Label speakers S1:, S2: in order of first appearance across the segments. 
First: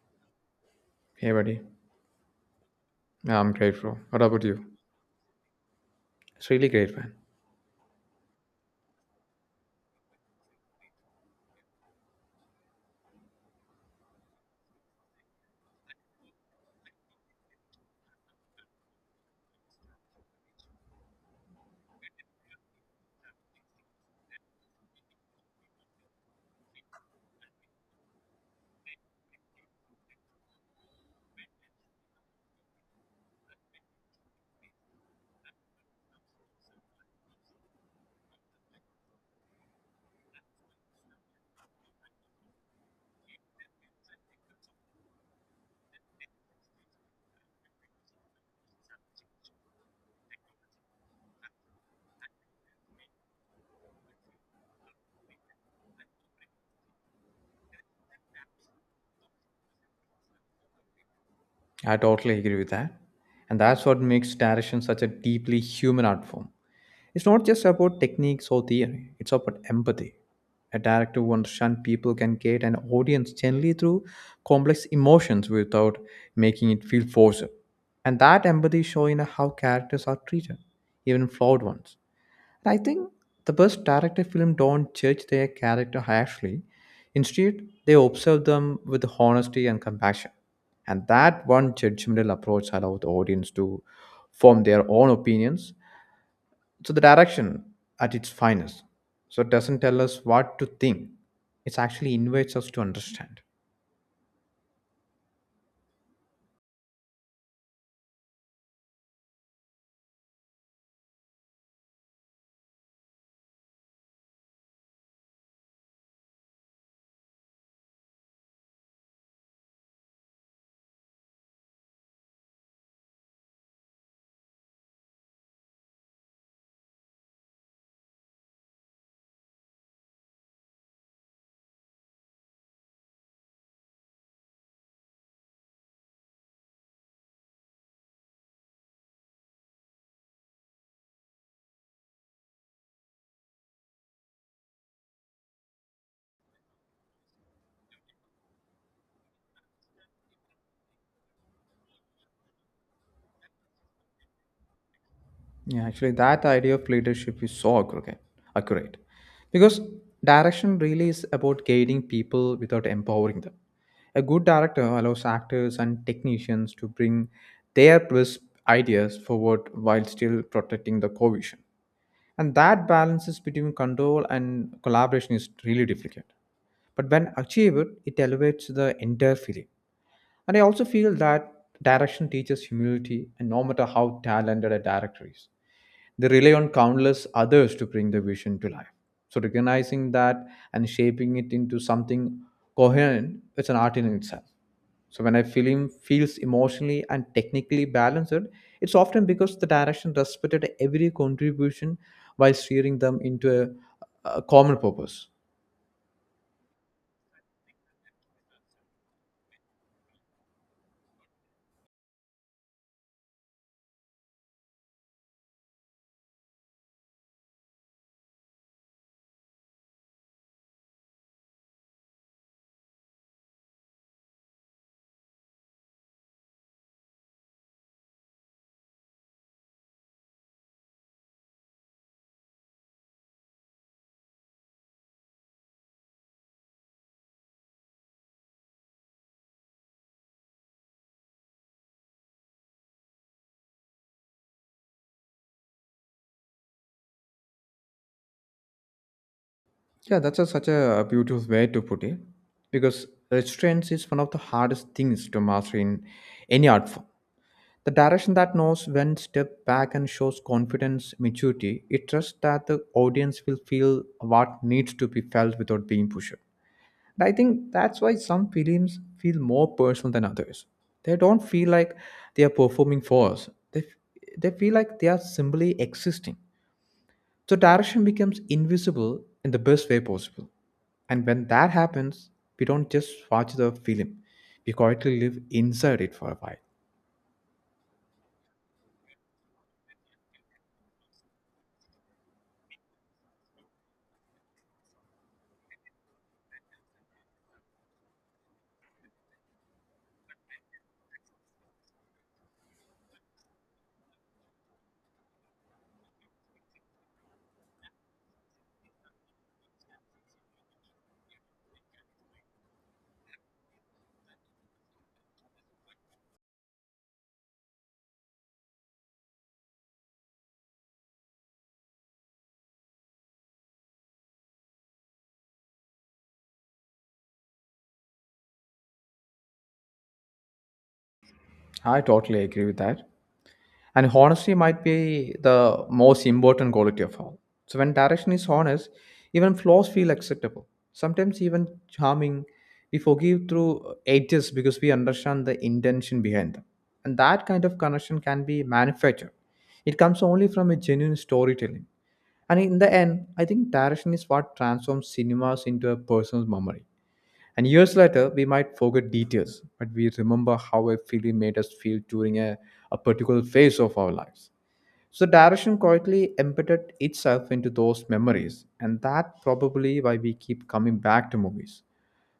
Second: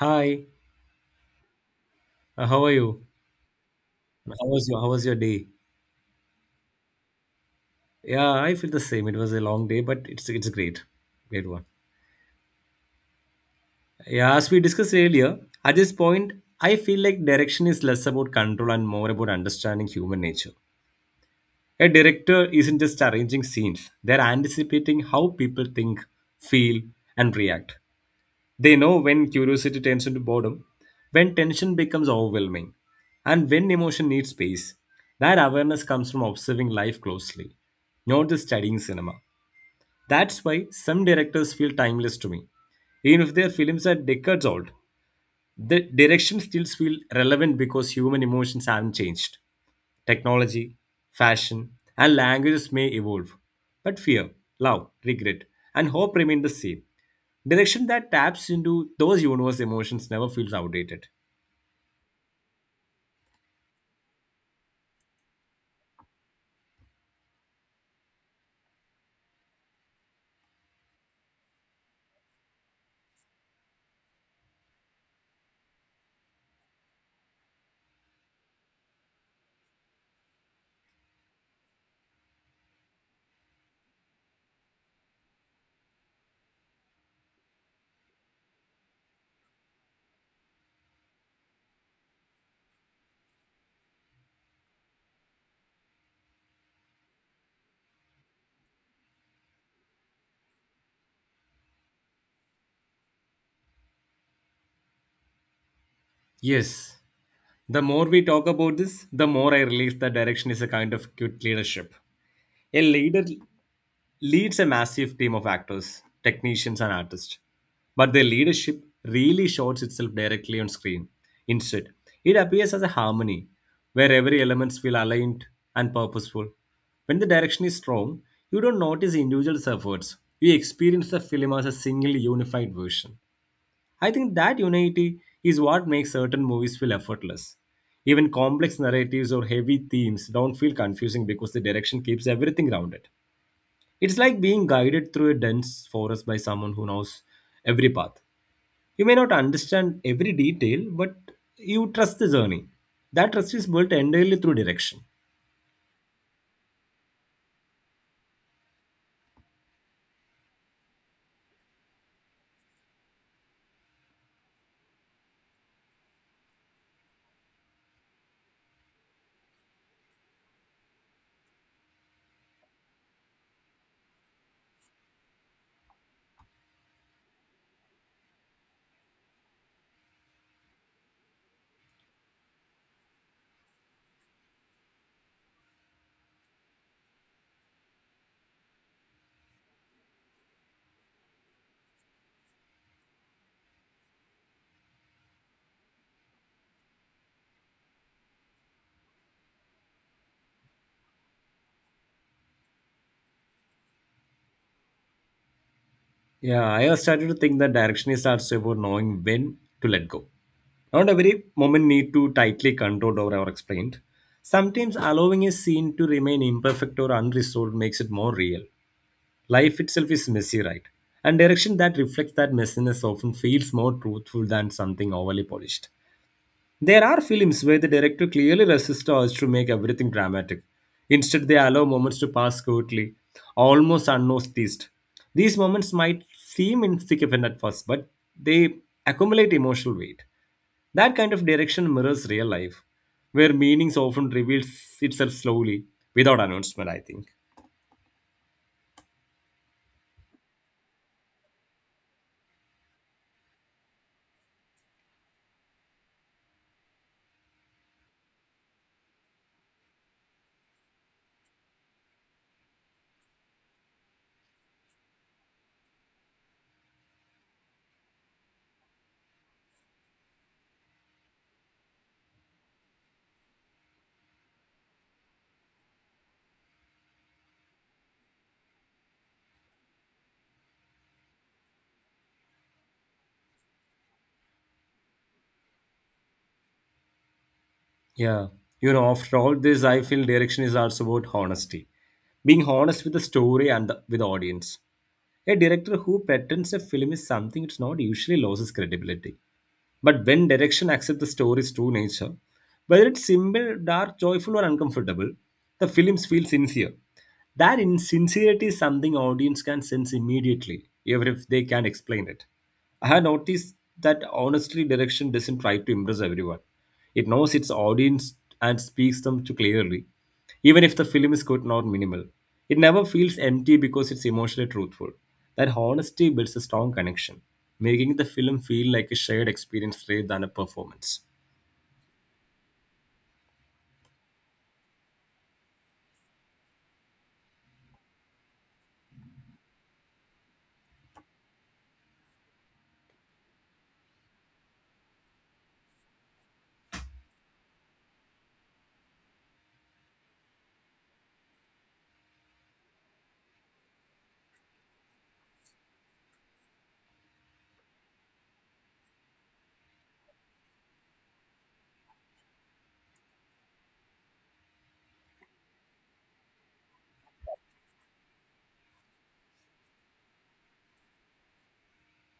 S1: Hi,
S2: Hey, buddy.
S1: how are you?
S2: Yeah, I'm grateful. What about you?
S1: How was your day?
S2: It's really great, man.
S1: Yeah, I feel the same. It was a long day, but it's great, great one. Yeah, as we discussed earlier, at this point, I feel like direction is less about control and more about understanding human nature. A director isn't just arranging scenes; they're anticipating how people think, feel, and react. They know when curiosity turns into boredom, when tension becomes overwhelming, and when emotion needs space. That awareness comes from observing life closely, not just studying cinema. That's why some directors feel timeless to me, even if their films are decades old. The direction still feels relevant because human emotions haven't changed. Technology, fashion, and languages may evolve, but fear, love, regret, and hope remain the same. Direction that taps into those universe emotions never feels outdated.
S2: I totally agree with that. And that's what makes direction such a deeply human art form. It's not just about techniques or theory, it's about empathy. A director who understands people can get an audience gently through complex emotions without making it feel forced. And that empathy shows in how characters are treated, even flawed ones. And I think the best director film don't judge their character harshly. Instead, they observe them with honesty and compassion. And that one judgmental approach allows the audience to form their own opinions. So the direction at its finest. So it doesn't tell us what to think. It actually invites us to understand.
S1: Yes, the more we talk about this, the more I realize that direction is a kind of cute leadership. A leader leads a massive team of actors, technicians, and artists. But their leadership really shows itself directly on screen. Instead, it appears as a harmony where every element feels aligned and purposeful. When the direction is strong, you don't notice individual efforts. You experience the film as a single unified version. I think that unity is what makes certain movies feel effortless. Even complex narratives or heavy themes don't feel confusing because the direction keeps everything rounded. It's like being guided through a dense forest by someone who knows every path. You may not understand every detail, but you trust the journey. That trust is built entirely through direction.
S2: Yeah, actually, that idea of leadership is so accurate because direction really is about guiding people without empowering them. A good director allows actors and technicians to bring their best ideas forward while still protecting the core vision, and that balances between control and collaboration is really difficult, but when achieved it elevates the entire feeling. And I also feel that direction teaches humility, and no matter how talented a director is, they rely on countless others to bring the vision to life. So recognizing that and shaping it into something coherent is an art in itself. So when a film feels emotionally and technically balanced, it's often because the direction respected every contribution while steering them into a common purpose.
S1: Yeah, I have started to think that direction is also about knowing when to let go. Not every moment need to tightly controlled or explained. Sometimes allowing a scene to remain imperfect or unresolved makes it more real. Life itself is messy, right? And direction that reflects that messiness often feels more truthful than something overly polished. There are films where the director clearly resists us to make everything dramatic. Instead, they allow moments to pass quietly, almost unnoticed. These moments might seem insignificant at first, but they accumulate emotional weight. That kind of direction mirrors real life, where meanings often reveals itself slowly, without announcement, I think.
S2: Yeah, that's such a beautiful way to put it. Because restraints is one of the hardest things to master in any art form. The direction that knows when step back and shows confidence, maturity, it trusts that the audience will feel what needs to be felt without being pushed. And I think that's why some films feel more personal than others. They don't feel like they are performing for us. They feel like they are simply existing. So direction becomes invisible in the best way possible. And when that happens, we don't just watch the film. We quietly live inside it for a while.
S1: Yeah. You know, after all this, I feel direction is also about honesty. Being honest with the story with the audience. A director who patterns a film is something it's not usually loses credibility. But when direction accepts the story's true nature, whether it's simple, dark, joyful, or uncomfortable, the films feel sincere. That insincerity is something audience can sense immediately, even if they can't explain it. I have noticed that honestly, direction doesn't try to impress everyone. It knows its audience and speaks them to clearly even if the film is good or minimal. It never feels empty because it's emotionally truthful. That honesty builds a strong connection, making the film feel like a shared experience rather than a performance.
S2: I totally agree with that. And honesty might be the most important quality of all. So when direction is honest, even flaws feel acceptable. Sometimes even charming. We forgive through edges because we understand the intention behind them. And that kind of connection can be manufactured. It comes only from a genuine storytelling. And in the end, I think direction is what transforms cinemas into a person's memory. And years later, we might forget details, but we remember how a film made us feel during a particular phase of our lives. So direction quietly embedded itself into those memories, and that probably why we keep coming back to movies.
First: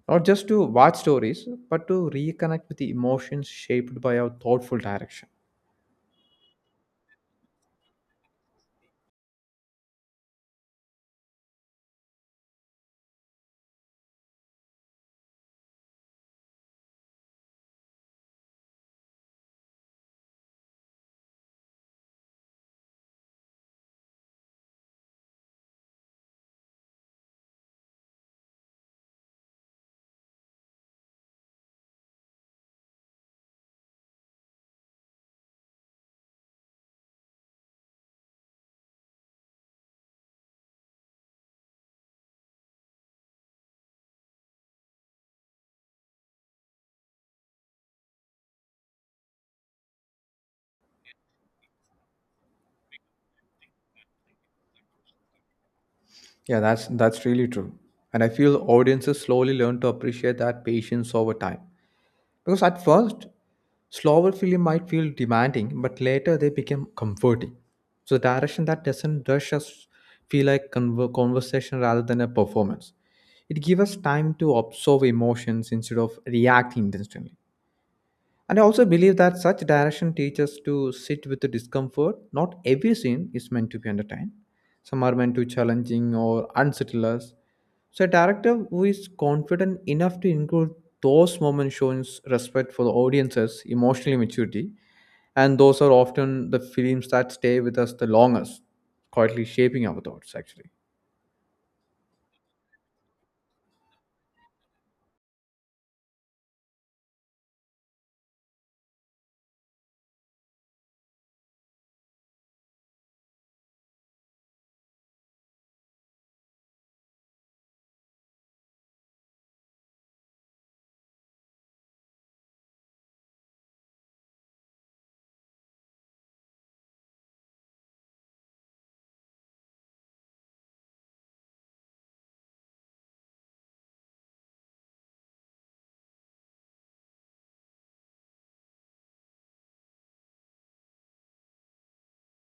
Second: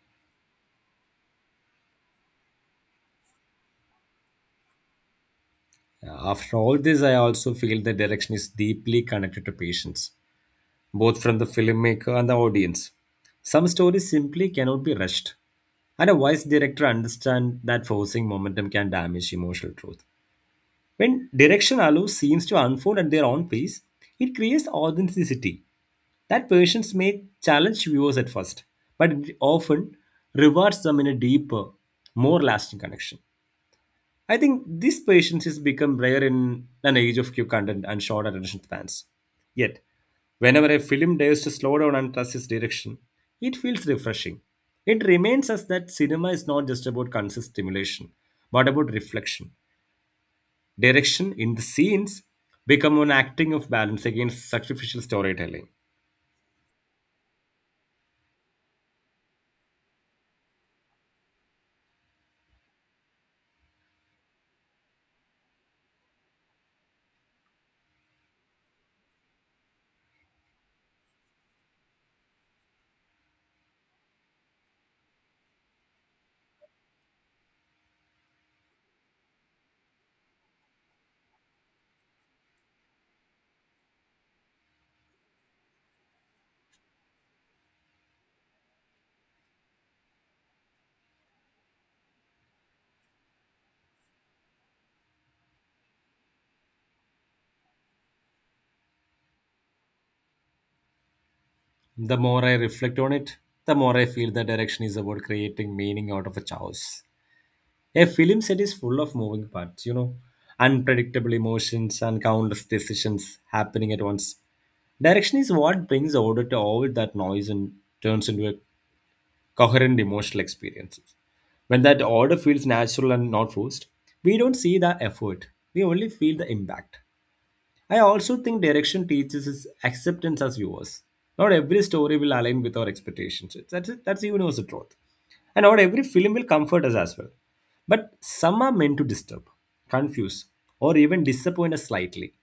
S2: Not just to watch stories, but to reconnect with the emotions shaped by our thoughtful direction.
S1: Yeah, after all this, I also feel the direction is deeply connected to patience, both from the filmmaker and the audience. Some stories simply cannot be rushed, and a wise director understands that forcing momentum can damage emotional truth. When direction allows scenes to unfold at their own pace, it creates authenticity. That patience may challenge viewers at first, but it often rewards them in a deeper, more lasting connection. I think this patience has become rare in an age of quick content and short attention spans. Yet, whenever a film dares to slow down and trust its direction, it feels refreshing. It reminds us that cinema is not just about conscious stimulation, but about reflection. Direction in the scenes become an acting of balance against sacrificial storytelling.
S2: Yeah, that's really true. And I feel audiences slowly learn to appreciate that patience over time. Because at first, slower film might feel demanding, but later they become comforting. So direction that doesn't rush us feel like conversation rather than a performance. It gives us time to observe emotions instead of reacting instantly. And I also believe that such direction teaches to sit with the discomfort. Not every scene is meant to be entertained. Some are meant to challenging or unsettle us. So a director who is confident enough to include those moments shows respect for the audience's emotional maturity. And those are often the films that stay with us the longest, quietly shaping our thoughts actually.
S1: The more I reflect on it, the more I feel that direction is about creating meaning out of a chaos. A film set is full of moving parts, you know, unpredictable emotions and countless decisions happening at once. Direction is what brings order to all that noise and turns into a coherent emotional experience. When that order feels natural and not forced, we don't see the effort, we only feel the impact. I also think direction teaches us acceptance as viewers. Not every story will align with our expectations. That's the universal truth. And not every film will comfort us as well. But some are meant to disturb, confuse, or even disappoint us slightly.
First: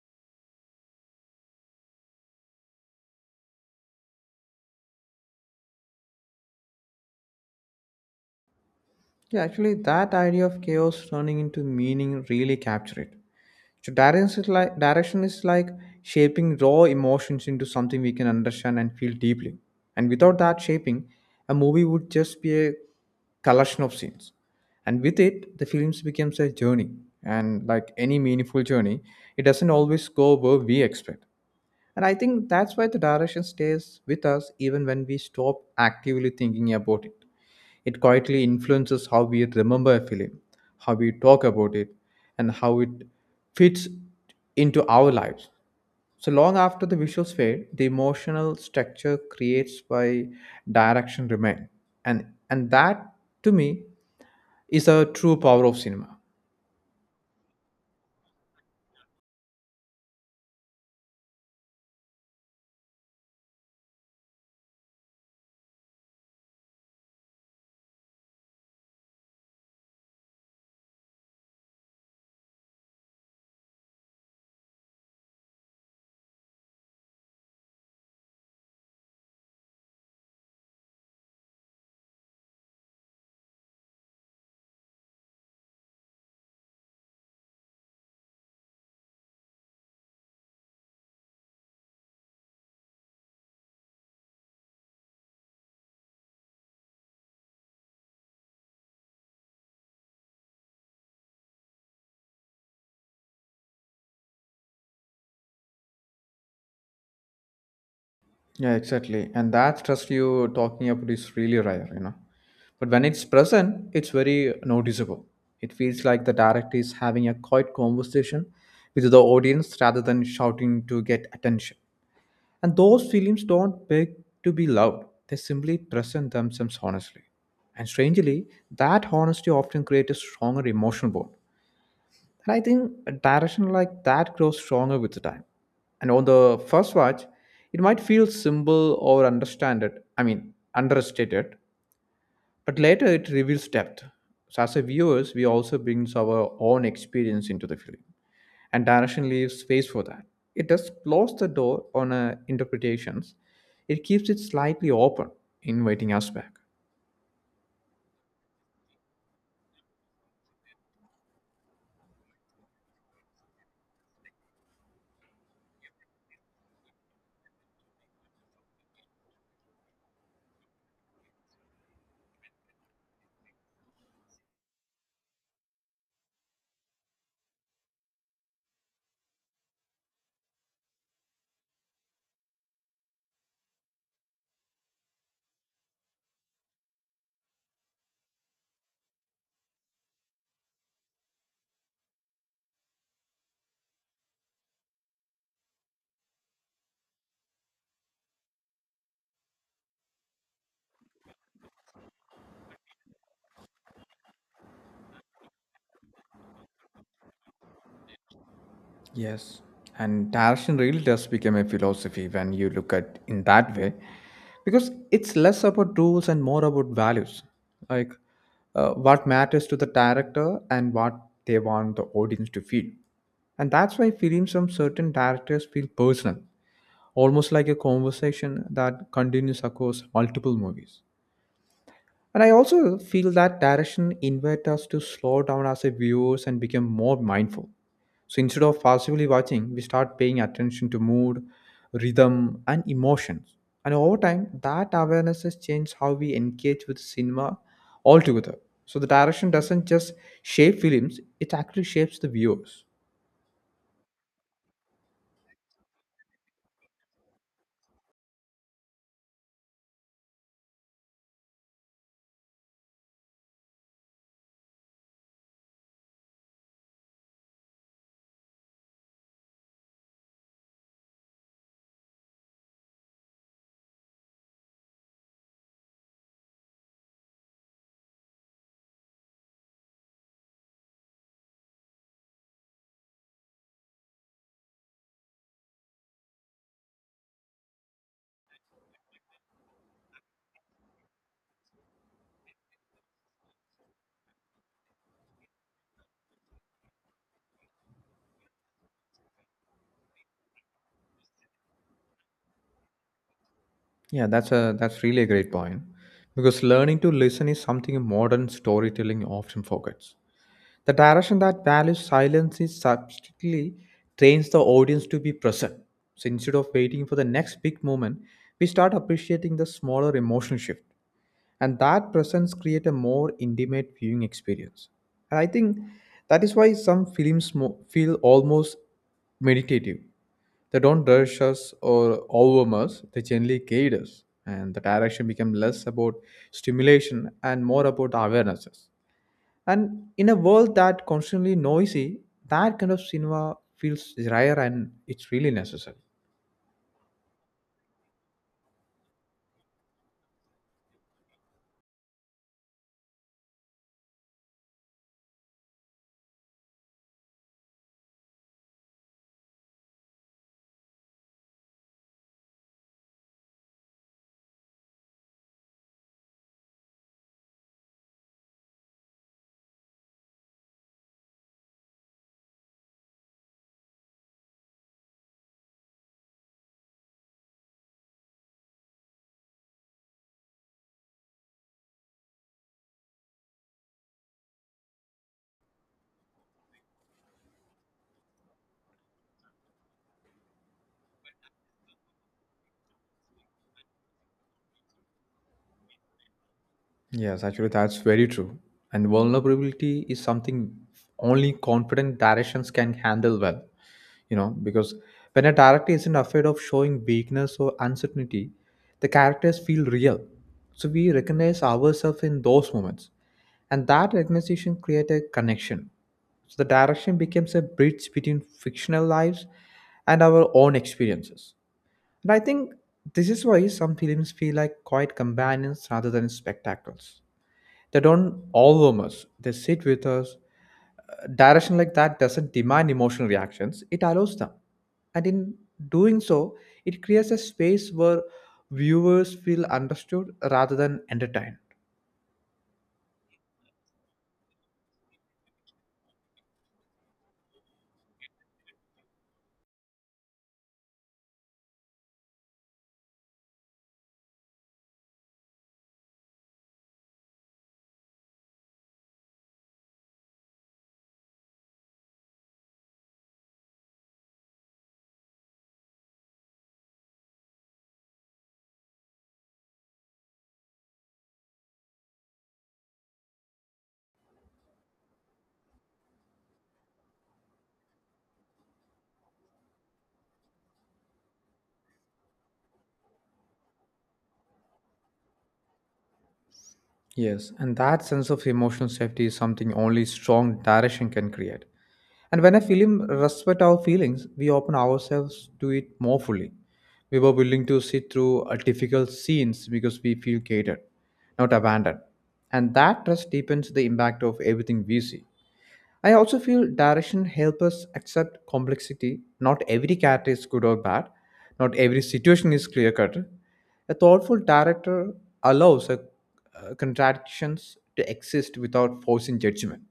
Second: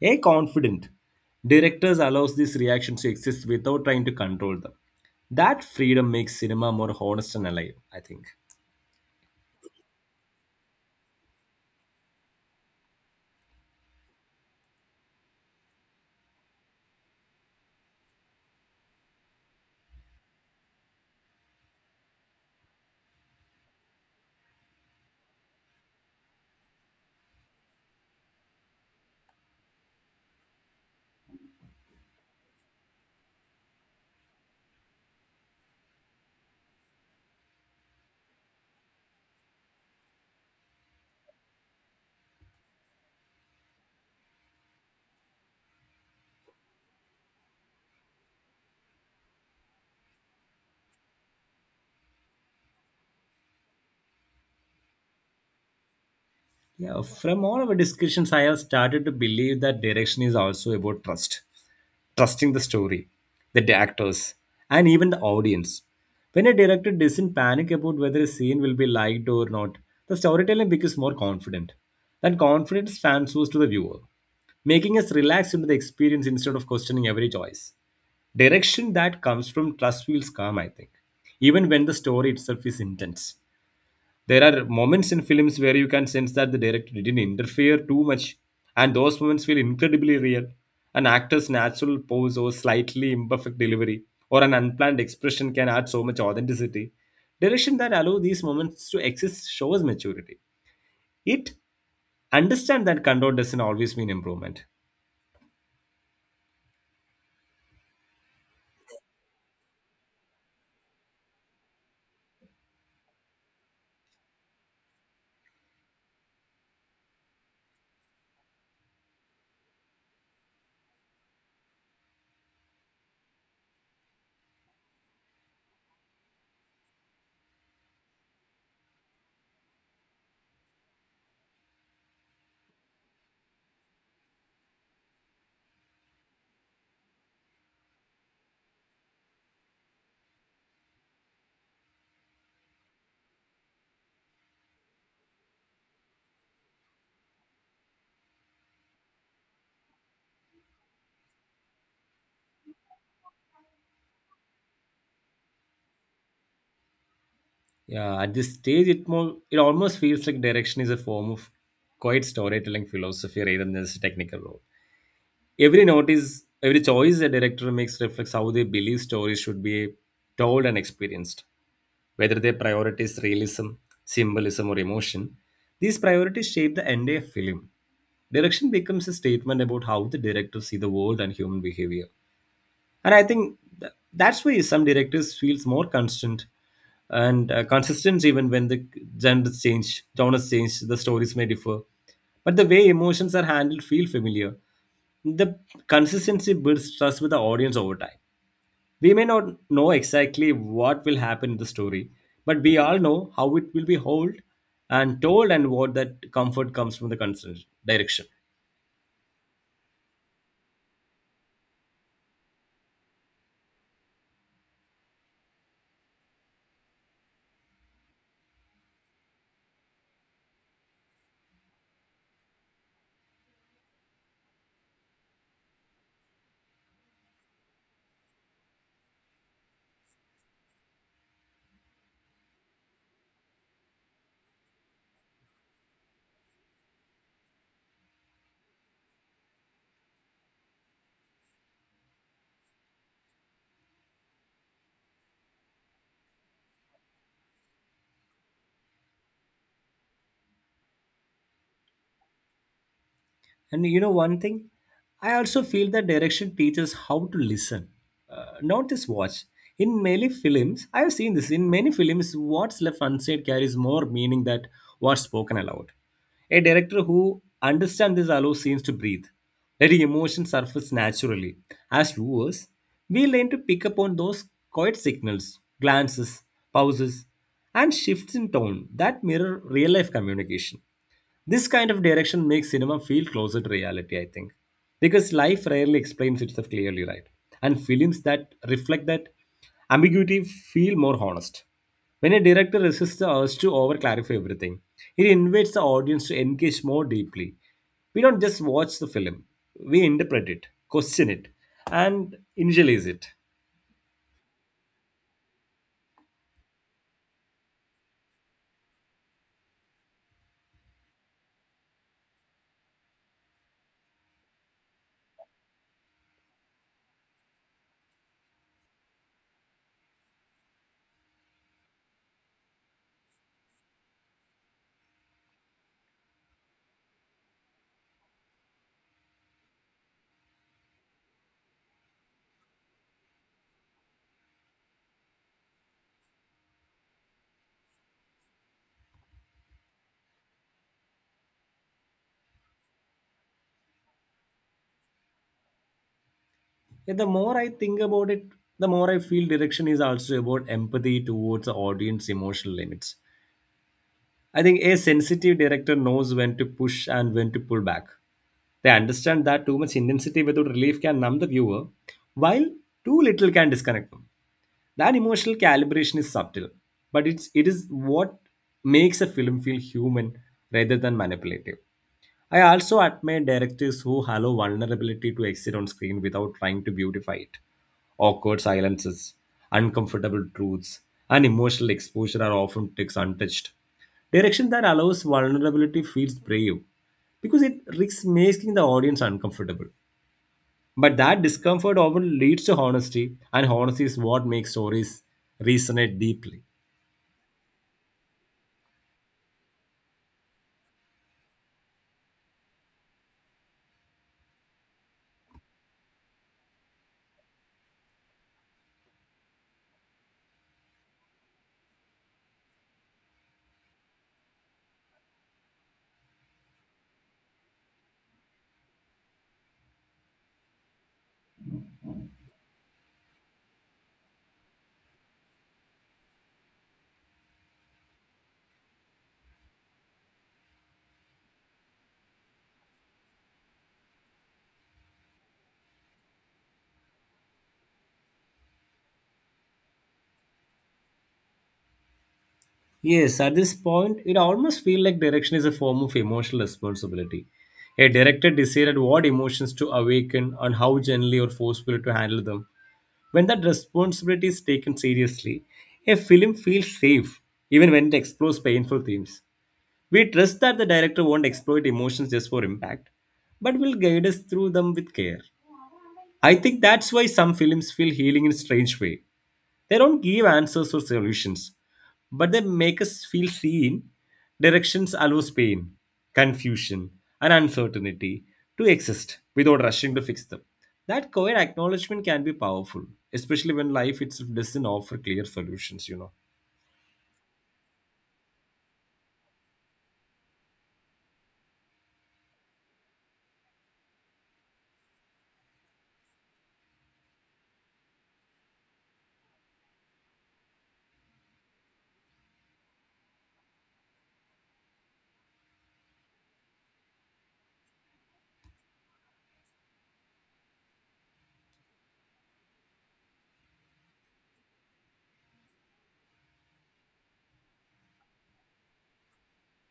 S1: A confident directors allows these reactions to exist without trying to control them. That freedom makes cinema more honest and alive, I think.
S2: Yeah, actually that idea of chaos turning into meaning really captured it. So direction is like shaping raw emotions into something we can understand and feel deeply. And without that shaping, a movie would just be a collection of scenes. And with it, the films becomes a journey. And like any meaningful journey, it doesn't always go where we expect. And I think that's why the direction stays with us even when we stop actively thinking about it. It quietly influences how we remember a film, how we talk about it, and how it fits into our lives. So long after the visuals fade, the emotional structure creates by direction remain. And and that, to me, is a true power of cinema.
S1: Yeah, from all our discussions, I have started to believe that direction is also about trust, trusting the story, the actors, and even the audience. When a director doesn't panic about whether a scene will be liked or not, the storytelling becomes more confident. That confidence transfers to the viewer, making us relax into the experience instead of questioning every choice. Direction that comes from trust feels calm, I think, even when the story itself is intense. There are moments in films where you can sense that the director didn't interfere too much, and those moments feel incredibly real. An actor's natural pose or slightly imperfect delivery or an unplanned expression can add so much authenticity. Direction that allow these moments to exist shows maturity. It understand that control doesn't always mean improvement.
S2: Yeah, exactly. And that stress you talking about is really rare, you know. But when it's present, it's very noticeable. It feels like the director is having a quiet conversation with the audience rather than shouting to get attention. And those films don't beg to be loud. They simply present themselves honestly. And strangely, that honesty often creates a stronger emotional bond. And I think a direction like that grows stronger with the time. And on the first watch, it might feel simple or understand it, I mean, understated, but later it reveals depth. So as a viewers, we also brings our own experience into the film. And direction leaves space for that. It does close the door on interpretations. It keeps it slightly open, inviting us back.
S1: Yeah, at this stage, it almost feels like direction is a form of quiet storytelling philosophy rather than just a technical role. Every notice, every choice a director makes reflects how they believe stories should be told and experienced, whether they prioritize realism, symbolism, or emotion. These priorities shape the entire film. Direction becomes a statement about how the director see the world and human behavior. And I think that's why some directors feels more constant and consistent even when the genres change, the stories may differ. But the way emotions are handled feel familiar. The consistency builds trust with the audience over time. We may not know exactly what will happen in the story, but we all know how it will be held, and told and what that comfort comes from the consistent direction.
S2: Yes, and direction really does become a philosophy when you look at in that way, because it's less about rules and more about values, like what matters to the director and what they want the audience to feel, and that's why films from certain directors feel personal, almost like a conversation that continues across multiple movies. And I also feel that direction invites us to slow down as a viewers and become more mindful. So instead of passively watching, we start paying attention to mood, rhythm, and emotions. And over time, that awareness has changed how we engage with cinema altogether. So the direction doesn't just shape films; it actually shapes the viewers.
S1: And you know one thing, I also feel that direction teaches how to listen, not just watch. In many films, I have seen this. In many films, what's left unsaid carries more meaning than what's spoken aloud. A director who understands this allows scenes to breathe, letting emotion surface naturally. As viewers, we learn to pick up on those quiet signals, glances, pauses, and shifts in tone that mirror real life communication. This kind of direction makes cinema feel closer to reality, I think, because life rarely explains itself clearly, right? And films that reflect that ambiguity feel more honest. When a director resists the urge to over clarify everything, it invites the audience to engage more deeply. We don't just watch the film, we interpret it, question it, and internalize it.
S2: Yeah, that's really a great point. Because learning to listen is something modern storytelling often forgets. The direction that values silence is subtly trains the audience to be present. So instead of waiting for the next big moment, we start appreciating the smaller emotional shift. And that presence creates a more intimate viewing experience. And I think that is why some films feel almost meditative. They don't rush us or overwhelm us, they gently guide us. And the direction becomes less about stimulation and more about awarenesses. And in a world that constantly noisy, that kind of cinema feels rare and it's really necessary.
S1: And the more I think about it, the more I feel direction is also about empathy towards the audience emotional limits. I think a sensitive director knows when to push and when to pull back. They understand that too much intensity without relief can numb the viewer, while too little can disconnect them. That emotional calibration is subtle, but it is what makes a film feel human rather than manipulative. I also admire directors who allow vulnerability to exist on screen without trying to beautify it. Awkward silences, uncomfortable truths, and emotional exposure are often takes untouched. Direction that allows vulnerability feels brave because it risks making the audience uncomfortable. But that discomfort often leads to honesty, and honesty is what makes stories resonate deeply.
S2: Yes, actually, that's very true. And vulnerability is something only confident directions can handle well, you know, because when a director isn't afraid of showing weakness or uncertainty, the characters feel real. So we recognize ourselves in those moments, and that recognition creates a connection. So the direction becomes a bridge between fictional lives and our own experiences. And I think this is why some films feel like quiet companions rather than spectacles. They don't overwhelm us, they sit with us. A direction like that doesn't demand emotional reactions, it allows them. And in doing so, it creates a space where viewers feel understood rather than entertained.
S1: Yes, at this point, it almost feels like direction is a form of emotional responsibility. A director decided what emotions to awaken and how gently or forcefully to handle them. When that responsibility is taken seriously, a film feels safe, even when it explores painful themes. We trust that the director won't exploit emotions just for impact, but will guide us through them with care. I think that's why some films feel healing in a strange way. They don't give answers or solutions, but they make us feel seen. Directions allows pain, confusion, and uncertainty to exist without rushing to fix them. That quiet acknowledgement can be powerful, especially when life itself doesn't offer clear solutions, you know.
S2: Yes, and that sense of emotional safety is something only strong direction can create. And when a film respects our feelings, we open ourselves to it more fully. We were willing to sit through a difficult scenes because we feel catered, not abandoned. And that trust deepens the impact of everything we see. I also feel direction helps us accept complexity. Not every character is good or bad. Not every situation is clear cut. A thoughtful director allows contradictions to exist without forcing judgment,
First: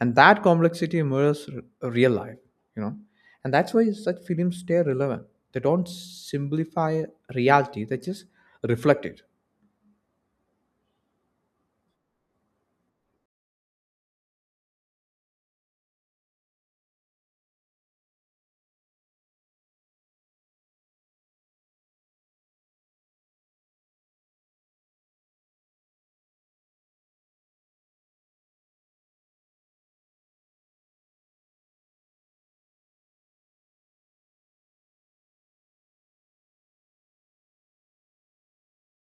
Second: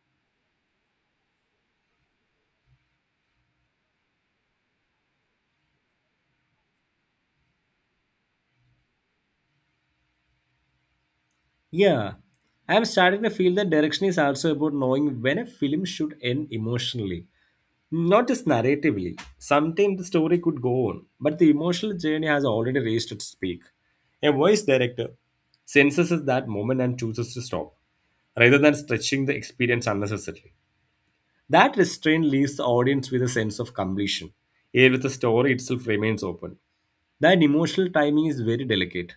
S2: and that complexity mirrors real life, you know. And that's why such films stay relevant. They don't simplify reality, they just reflect it.
S1: Yeah, I'm starting to feel that direction is also about knowing when a film should end emotionally, not just narratively. Sometimes the story could go on, but the emotional journey has already raised its peak. A voice director senses that moment and chooses to stop, rather than stretching the experience unnecessarily. That restraint leaves the audience with a sense of completion, yet the story itself remains open. That emotional timing is very delicate.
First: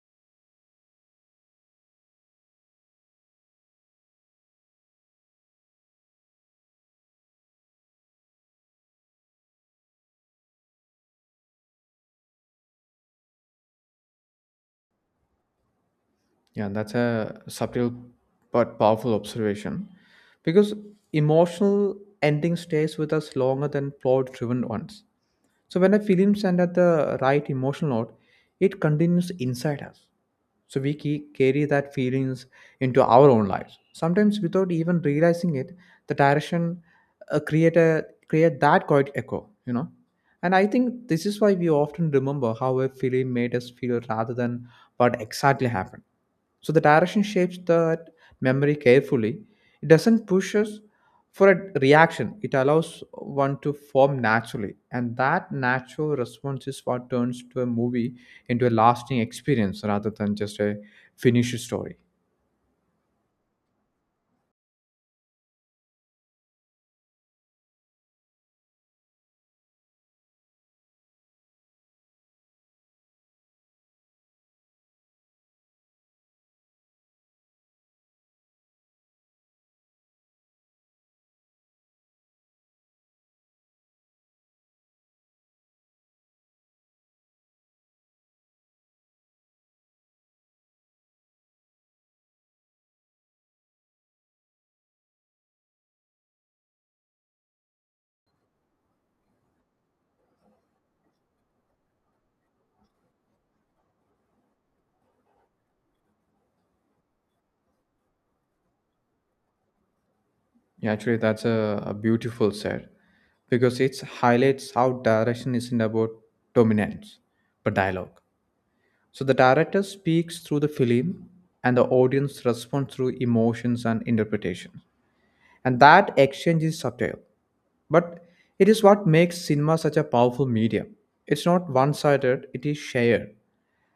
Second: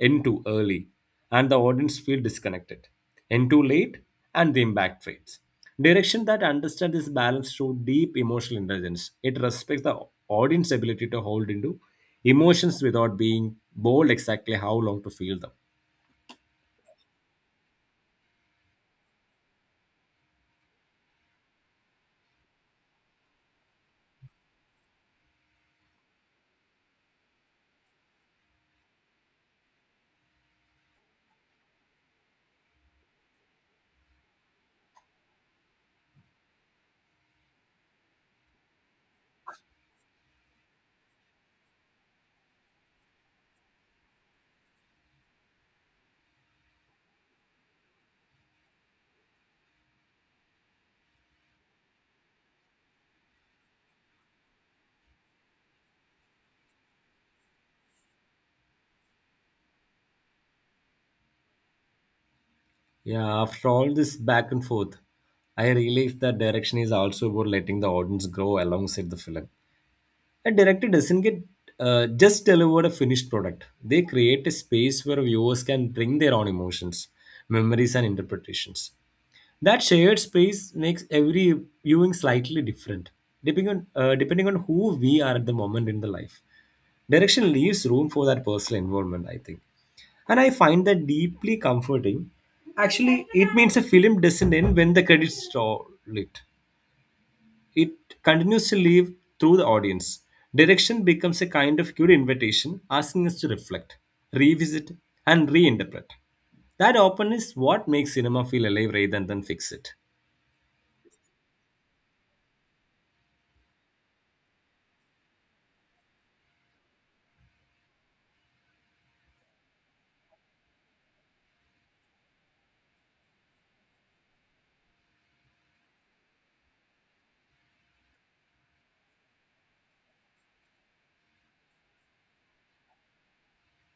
S1: End too early, and the audience feel disconnected. End too late, and the impact fades. Direction that understands this balance through deep emotional intelligence. It respects the audience ability to hold into emotions without being bold exactly how long to feel them.
S2: Yeah, that's a subtle but powerful observation, because emotional ending stays with us longer than plot driven ones. So when a film sends at the right emotional note, it continues inside us. So we carry that feelings into our own lives. Sometimes without even realizing it, the direction create a create that quiet echo, you know. And I think this is why we often remember how a film made us feel rather than what exactly happened. So the direction shapes that memory carefully. It doesn't push us for a reaction. It allows one to form naturally. And that natural response is what turns to a movie into a lasting experience rather than just a finished story.
S1: Yeah, after all this back and forth, I realized that direction is also about letting the audience grow alongside the film. A director doesn't get just delivered a finished product. They create a space where viewers can bring their own emotions, memories, and interpretations. That shared space makes every viewing slightly different, depending on who we are at the moment in the life. Direction leaves room for that personal involvement, I think, and I find that deeply comforting. Actually, it means a film doesn't end when the credits roll it. It continues to live through the audience. Direction becomes a kind of cute invitation asking us to reflect, revisit, and reinterpret. That openness is what makes cinema feel alive rather than fix it.
S2: Yeah, actually, that's a beautiful said, because it highlights how direction isn't about dominance but dialogue. So the director speaks through the film and the audience responds through emotions and interpretation. And that exchange is subtle, but it is what makes cinema such a powerful medium. It's not one sided, it is shared.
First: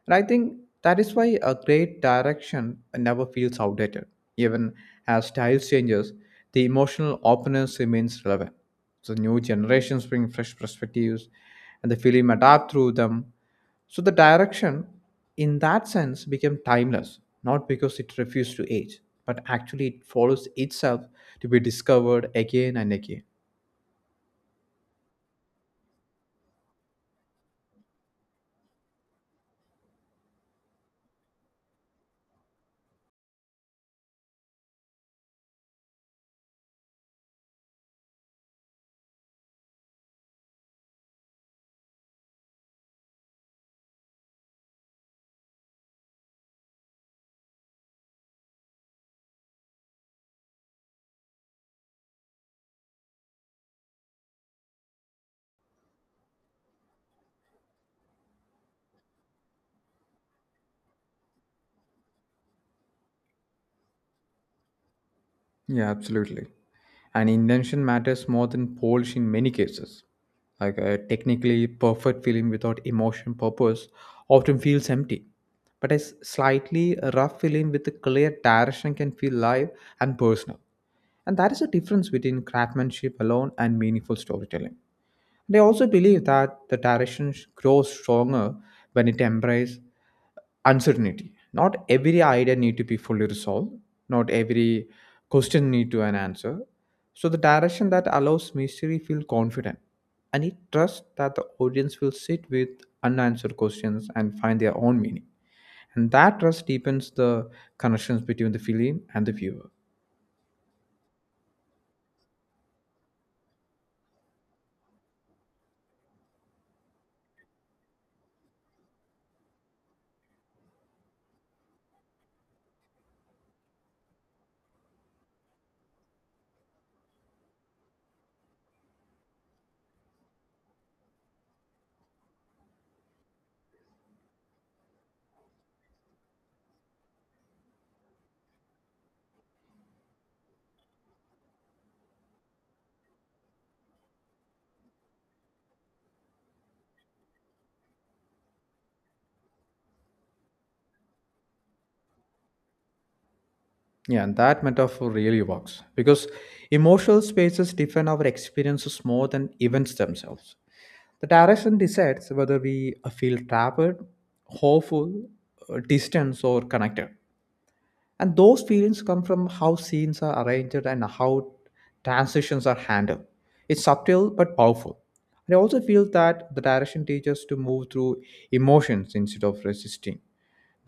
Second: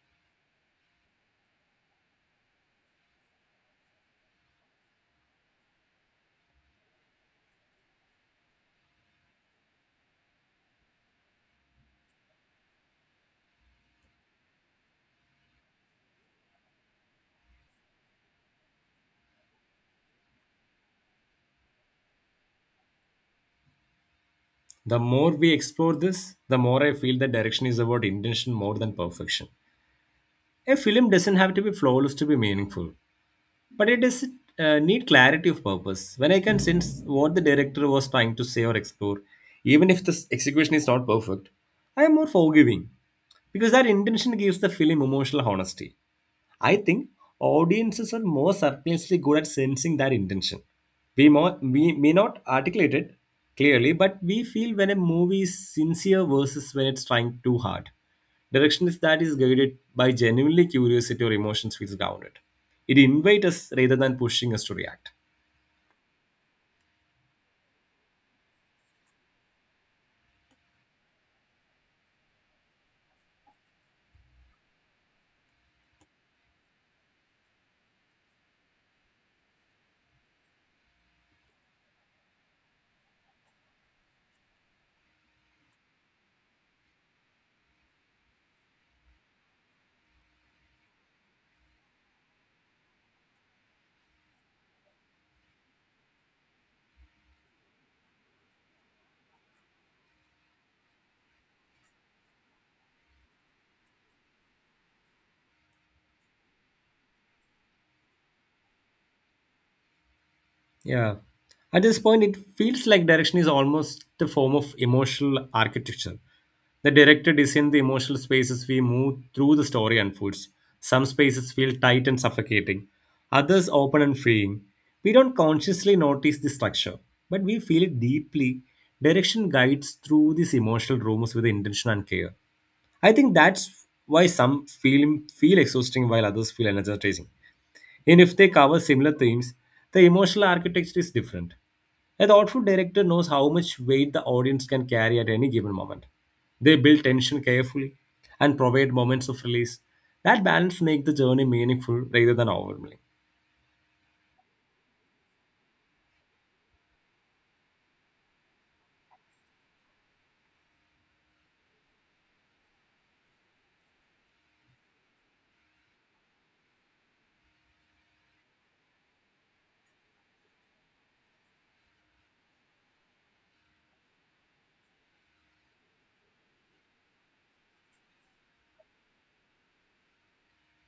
S2: And I think that is why a great direction never feels outdated. Even as style changes, the emotional openness remains relevant. So new generations bring fresh perspectives and the film adapt through them. So the direction, in that sense, became timeless, not because it refused to age, but actually it follows itself to be discovered again and again.
S1: The more we explore this, the more I feel that direction is about intention more than perfection. A film doesn't have to be flawless to be meaningful. But it is need clarity of purpose. When I can sense what the director was trying to say or explore, even if the execution is not perfect, I am more forgiving because that intention gives the film emotional honesty. I think audiences are more surprisingly good at sensing their intention. We may not articulate it clearly, but we feel when a movie is sincere versus when it's trying too hard. Direction is that is guided by genuinely curiosity or emotions feels grounded. It invites us rather than pushing us to react.
S2: Yeah, absolutely. And invention matters more than polish in many cases. Like a technically perfect film without emotion purpose often feels empty. But a slightly rough film with a clear direction can feel live and personal. And that is the difference between craftsmanship alone and meaningful storytelling. They also believe that the direction grows stronger when it embraces uncertainty. Not every idea need to be fully resolved. Not every question need to an answer. So the direction that allows mystery feel confident, and it trusts that the audience will sit with unanswered questions and find their own meaning. And that trust deepens the connections between the film and the viewer.
S1: Yeah. At this point, it feels like direction is almost a form of emotional architecture. The director designs the emotional spaces we move through the story unfolds. Some spaces feel tight and suffocating, others open and freeing. We don't consciously notice the structure, but we feel it deeply. Direction guides through these emotional rooms with intention and care. I think that's why some film feel exhausting while others feel energizing. Even if they cover similar themes, the emotional architecture is different. A thoughtful director knows how much weight the audience can carry at any given moment. They build tension carefully and provide moments of release. That balance makes the journey meaningful rather than overwhelming.
S2: Yeah, and that metaphor really works because emotional spaces define our experiences more than events themselves. The direction decides whether we feel trapped, hopeful, distant, or connected. And those feelings come from how scenes are arranged and how transitions are handled. It's subtle but powerful. And I also feel that the direction teaches to move through emotions instead of resisting.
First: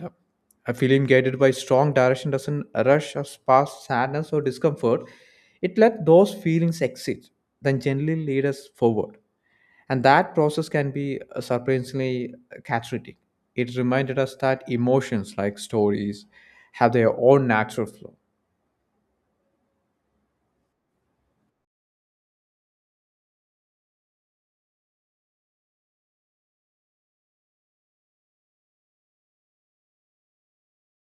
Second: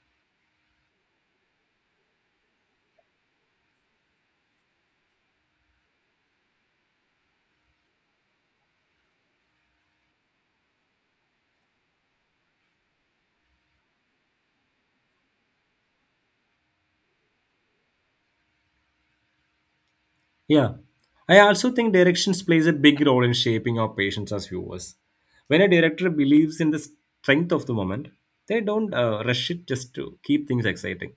S2: Yep. I feel guided by strong direction doesn't rush us past sadness or discomfort. It let those feelings exit, then gently lead us forward. And that process can be surprisingly cathartic. It reminded us that emotions, like stories, have their own natural flow.
S1: Yeah. I also think directions plays a big role in shaping our patients as viewers. When a director believes in the strength of the moment, they don't rush it just to keep things exciting.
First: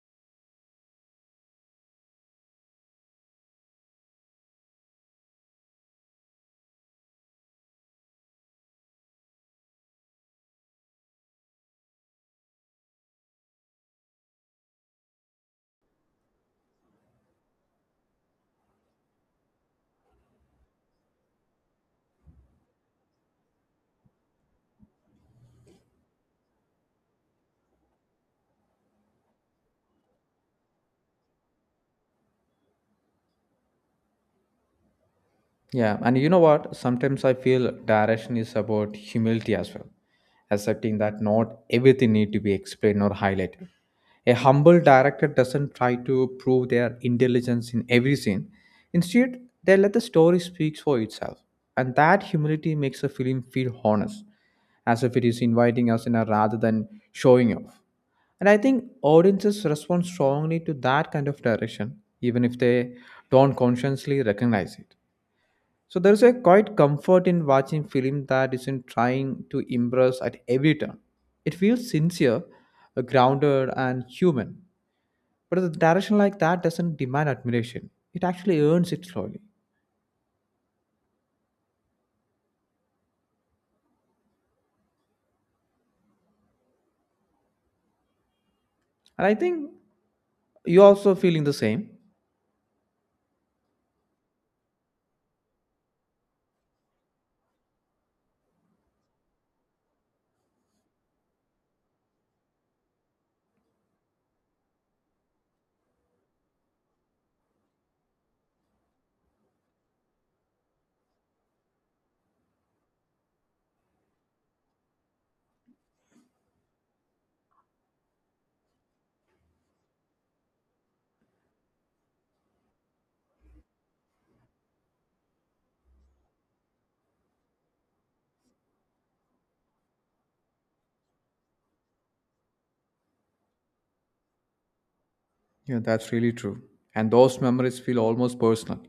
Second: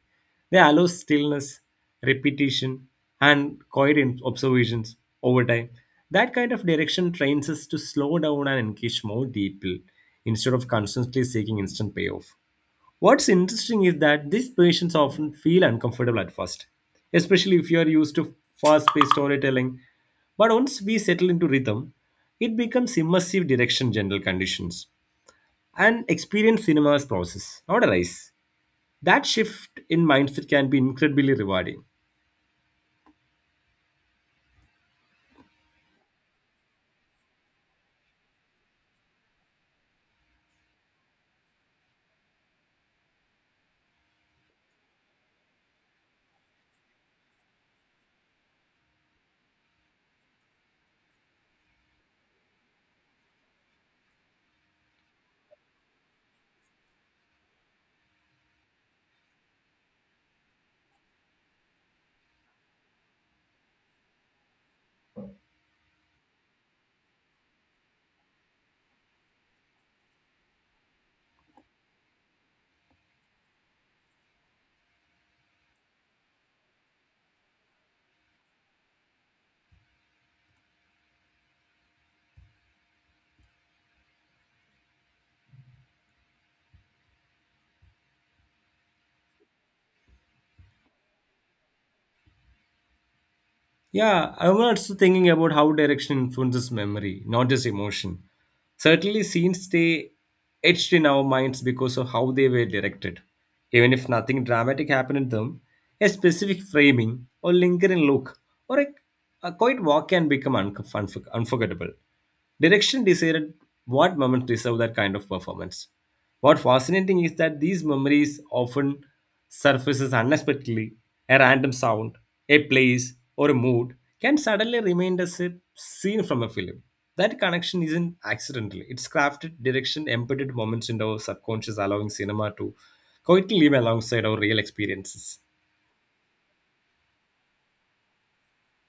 S1: They allow stillness, repetition, and quiet observations over time. That kind of direction trains us to slow down and engage more deeply instead of constantly seeking instant payoff. What's interesting is that these patients often feel uncomfortable at first, especially if you are used to fast paced storytelling. But once we settle into rhythm, it becomes immersive direction general conditions and experience cinema's process, not a race. That shift in mindset can be incredibly rewarding.
S2: Yeah, and you know what? Sometimes I feel direction is about humility as well, accepting that not everything need to be explained or highlighted. A humble director doesn't try to prove their intelligence in every scene. Instead, they let the story speak for itself, and that humility makes a film feel honest, as if it is inviting us in a rather than showing off. And I think audiences respond strongly to that kind of direction, even if they don't consciously recognize it. So there's a quite comfort in watching film that isn't trying to impress at every turn. It feels sincere, grounded, and human. But a direction like that doesn't demand admiration. It actually earns it slowly. And I think you're also feeling the same.
S1: Yeah, I'm also thinking about how direction influences memory, not just emotion. Certainly, scenes stay etched in our minds because of how they were directed. Even if nothing dramatic happened in them, a specific framing or lingering look or a quiet walk can become unforgettable. Direction decided what moments deserve that kind of performance. What fascinating is that these memories often surfaces unexpectedly. A random sound, a place, or a mood can suddenly remind us a scene from a film. That connection isn't accidental. It's crafted, direction, embedded moments in our subconscious, allowing cinema to quietly live alongside our real experiences.
S2: Yeah, that's really true. And those memories feel almost personal,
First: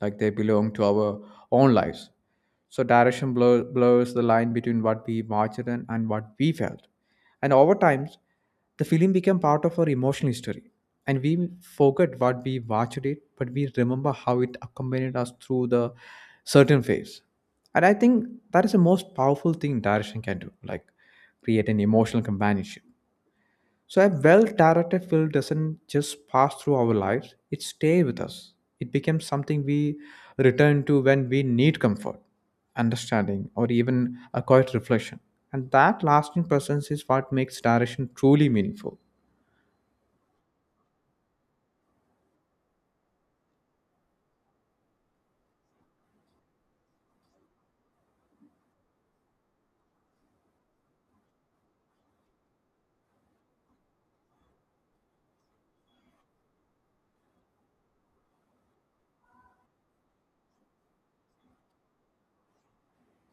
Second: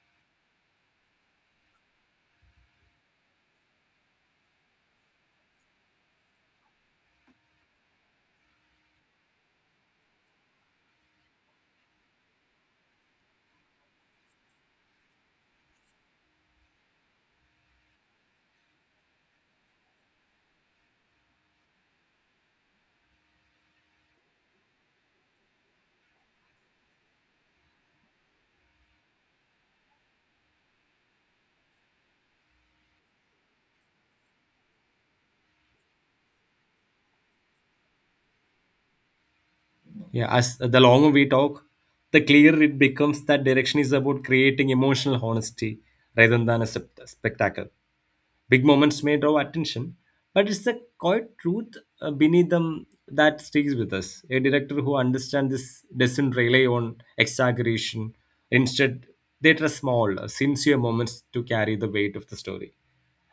S2: like they belong to our own lives. So direction blurs the line between what we imagined and what we felt. And over time, the film became part of our emotional history. And we forget what we watched it, but we remember how it accompanied us through the certain phase. And I think that is the most powerful thing direction can do, like create an emotional companionship. So a well-directed film doesn't just pass through our lives, it stays with us. It becomes something we return to when we need comfort, understanding, or even a quiet reflection. And that lasting presence is what makes direction truly meaningful.
S1: Yeah, as the longer we talk, the clearer it becomes that direction is about creating emotional honesty rather than a spectacle. Big moments may draw attention, but it's the quiet truth beneath them that stays with us. A director who understands this doesn't rely on exaggeration. Instead, they trust small, sincere moments to carry the weight of the story.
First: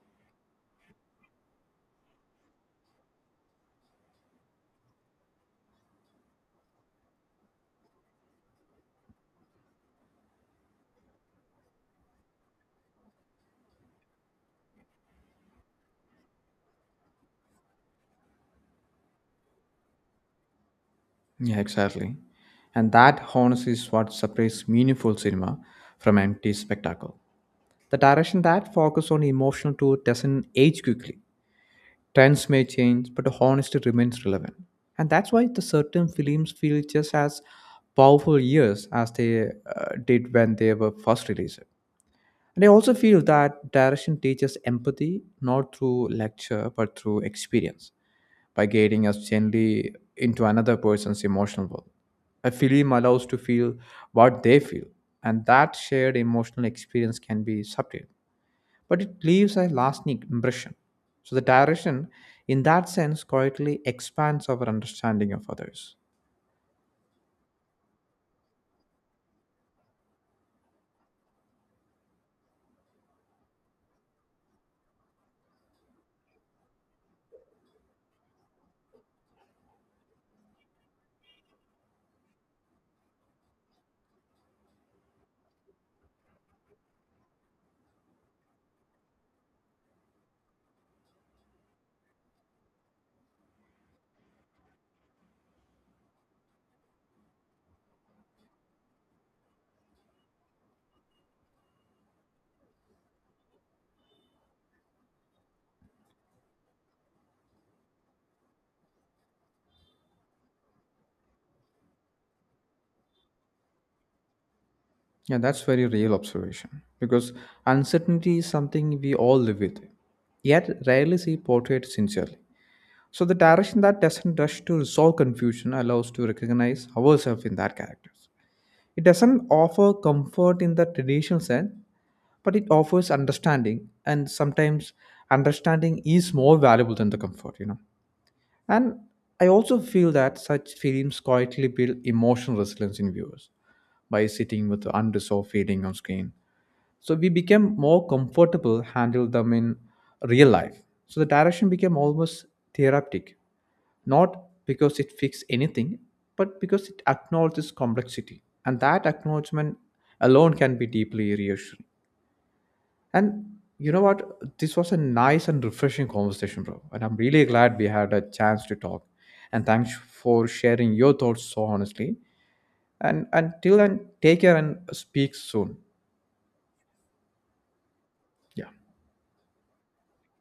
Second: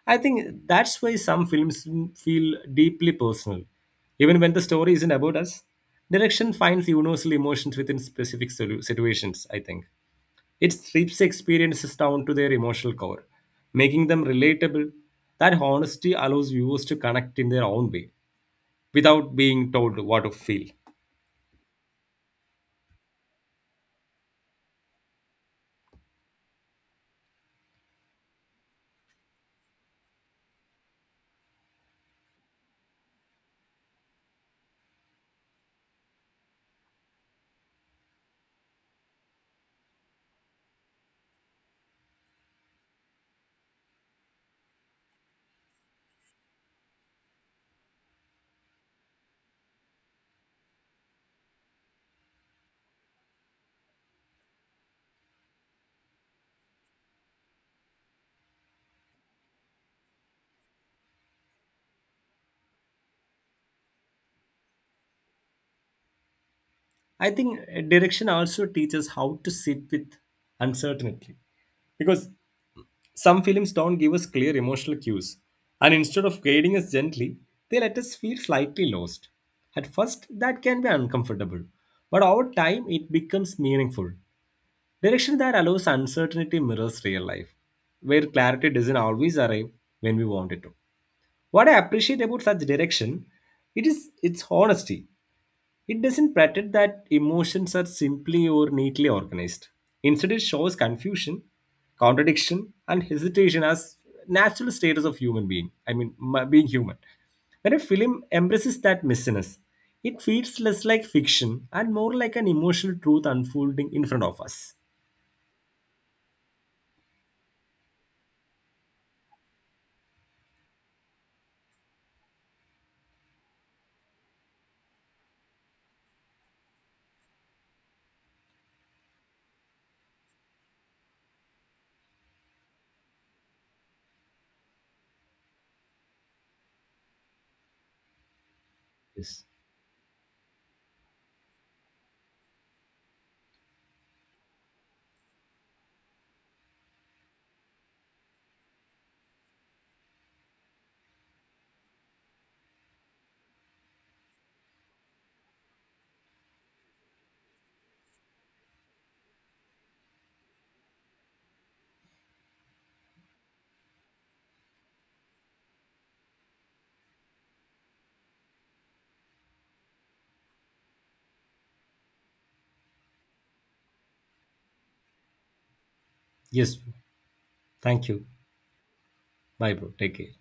S1: I think that's why some films feel deeply personal. Even when the story isn't about us, direction finds universal emotions within specific situations, I think. It strips experiences down to their emotional core, making them relatable. That honesty allows viewers to connect in their own way without being told what to feel.
S2: Yeah, exactly. And that honesty is what separates meaningful cinema from empty spectacle. The direction that focuses on emotional truth doesn't age quickly. Trends may change, but the honesty remains relevant. And that's why the certain films feel just as powerful years as they did when they were first released. And I also feel that direction teaches empathy not through lecture but through experience by guiding us gently into another person's emotional world. A film allows to feel what they feel, and that shared emotional experience can be subtle but it leaves a lasting impression. So the direction, in that sense, quietly expands our understanding of others.
S1: I think direction also teaches how to sit with uncertainty because some films don't give us clear emotional cues, and instead of guiding us gently, they let us feel slightly lost. At first, that can be uncomfortable, but over time, it becomes meaningful. Direction that allows uncertainty mirrors real life, where clarity doesn't always arrive when we want it to. What I appreciate about such direction, it is its honesty. It doesn't pretend that emotions are simply or neatly organized. Instead, it shows confusion, contradiction, and hesitation as natural status of human being. Being human. When a film embraces that messiness, it feels less like fiction and more like an emotional truth unfolding in front of us.
S2: Yeah, that's very real observation because uncertainty is something we all live with, yet rarely see portrayed sincerely. So the direction that doesn't rush to resolve confusion allows to recognize ourselves in that characters. It doesn't offer comfort in the traditional sense, but it offers understanding, and sometimes understanding is more valuable than the comfort, you know. And
S1: Yes.
S2: I also feel that such films quietly build emotional resilience in viewers by sitting with the unresolved feeling on screen. So we became more comfortable handle them in real life. So the direction became almost therapeutic, not because it fixed anything, but because it acknowledges complexity. And that acknowledgement alone can be deeply reassuring. And you know what? This was a nice and refreshing conversation, bro. And I'm really glad we had a chance to talk. And thanks for sharing your thoughts so honestly. And until then, take care and speak soon.
S1: Yes. Thank you.
S2: Yeah.
S1: Bye, bro. Take care.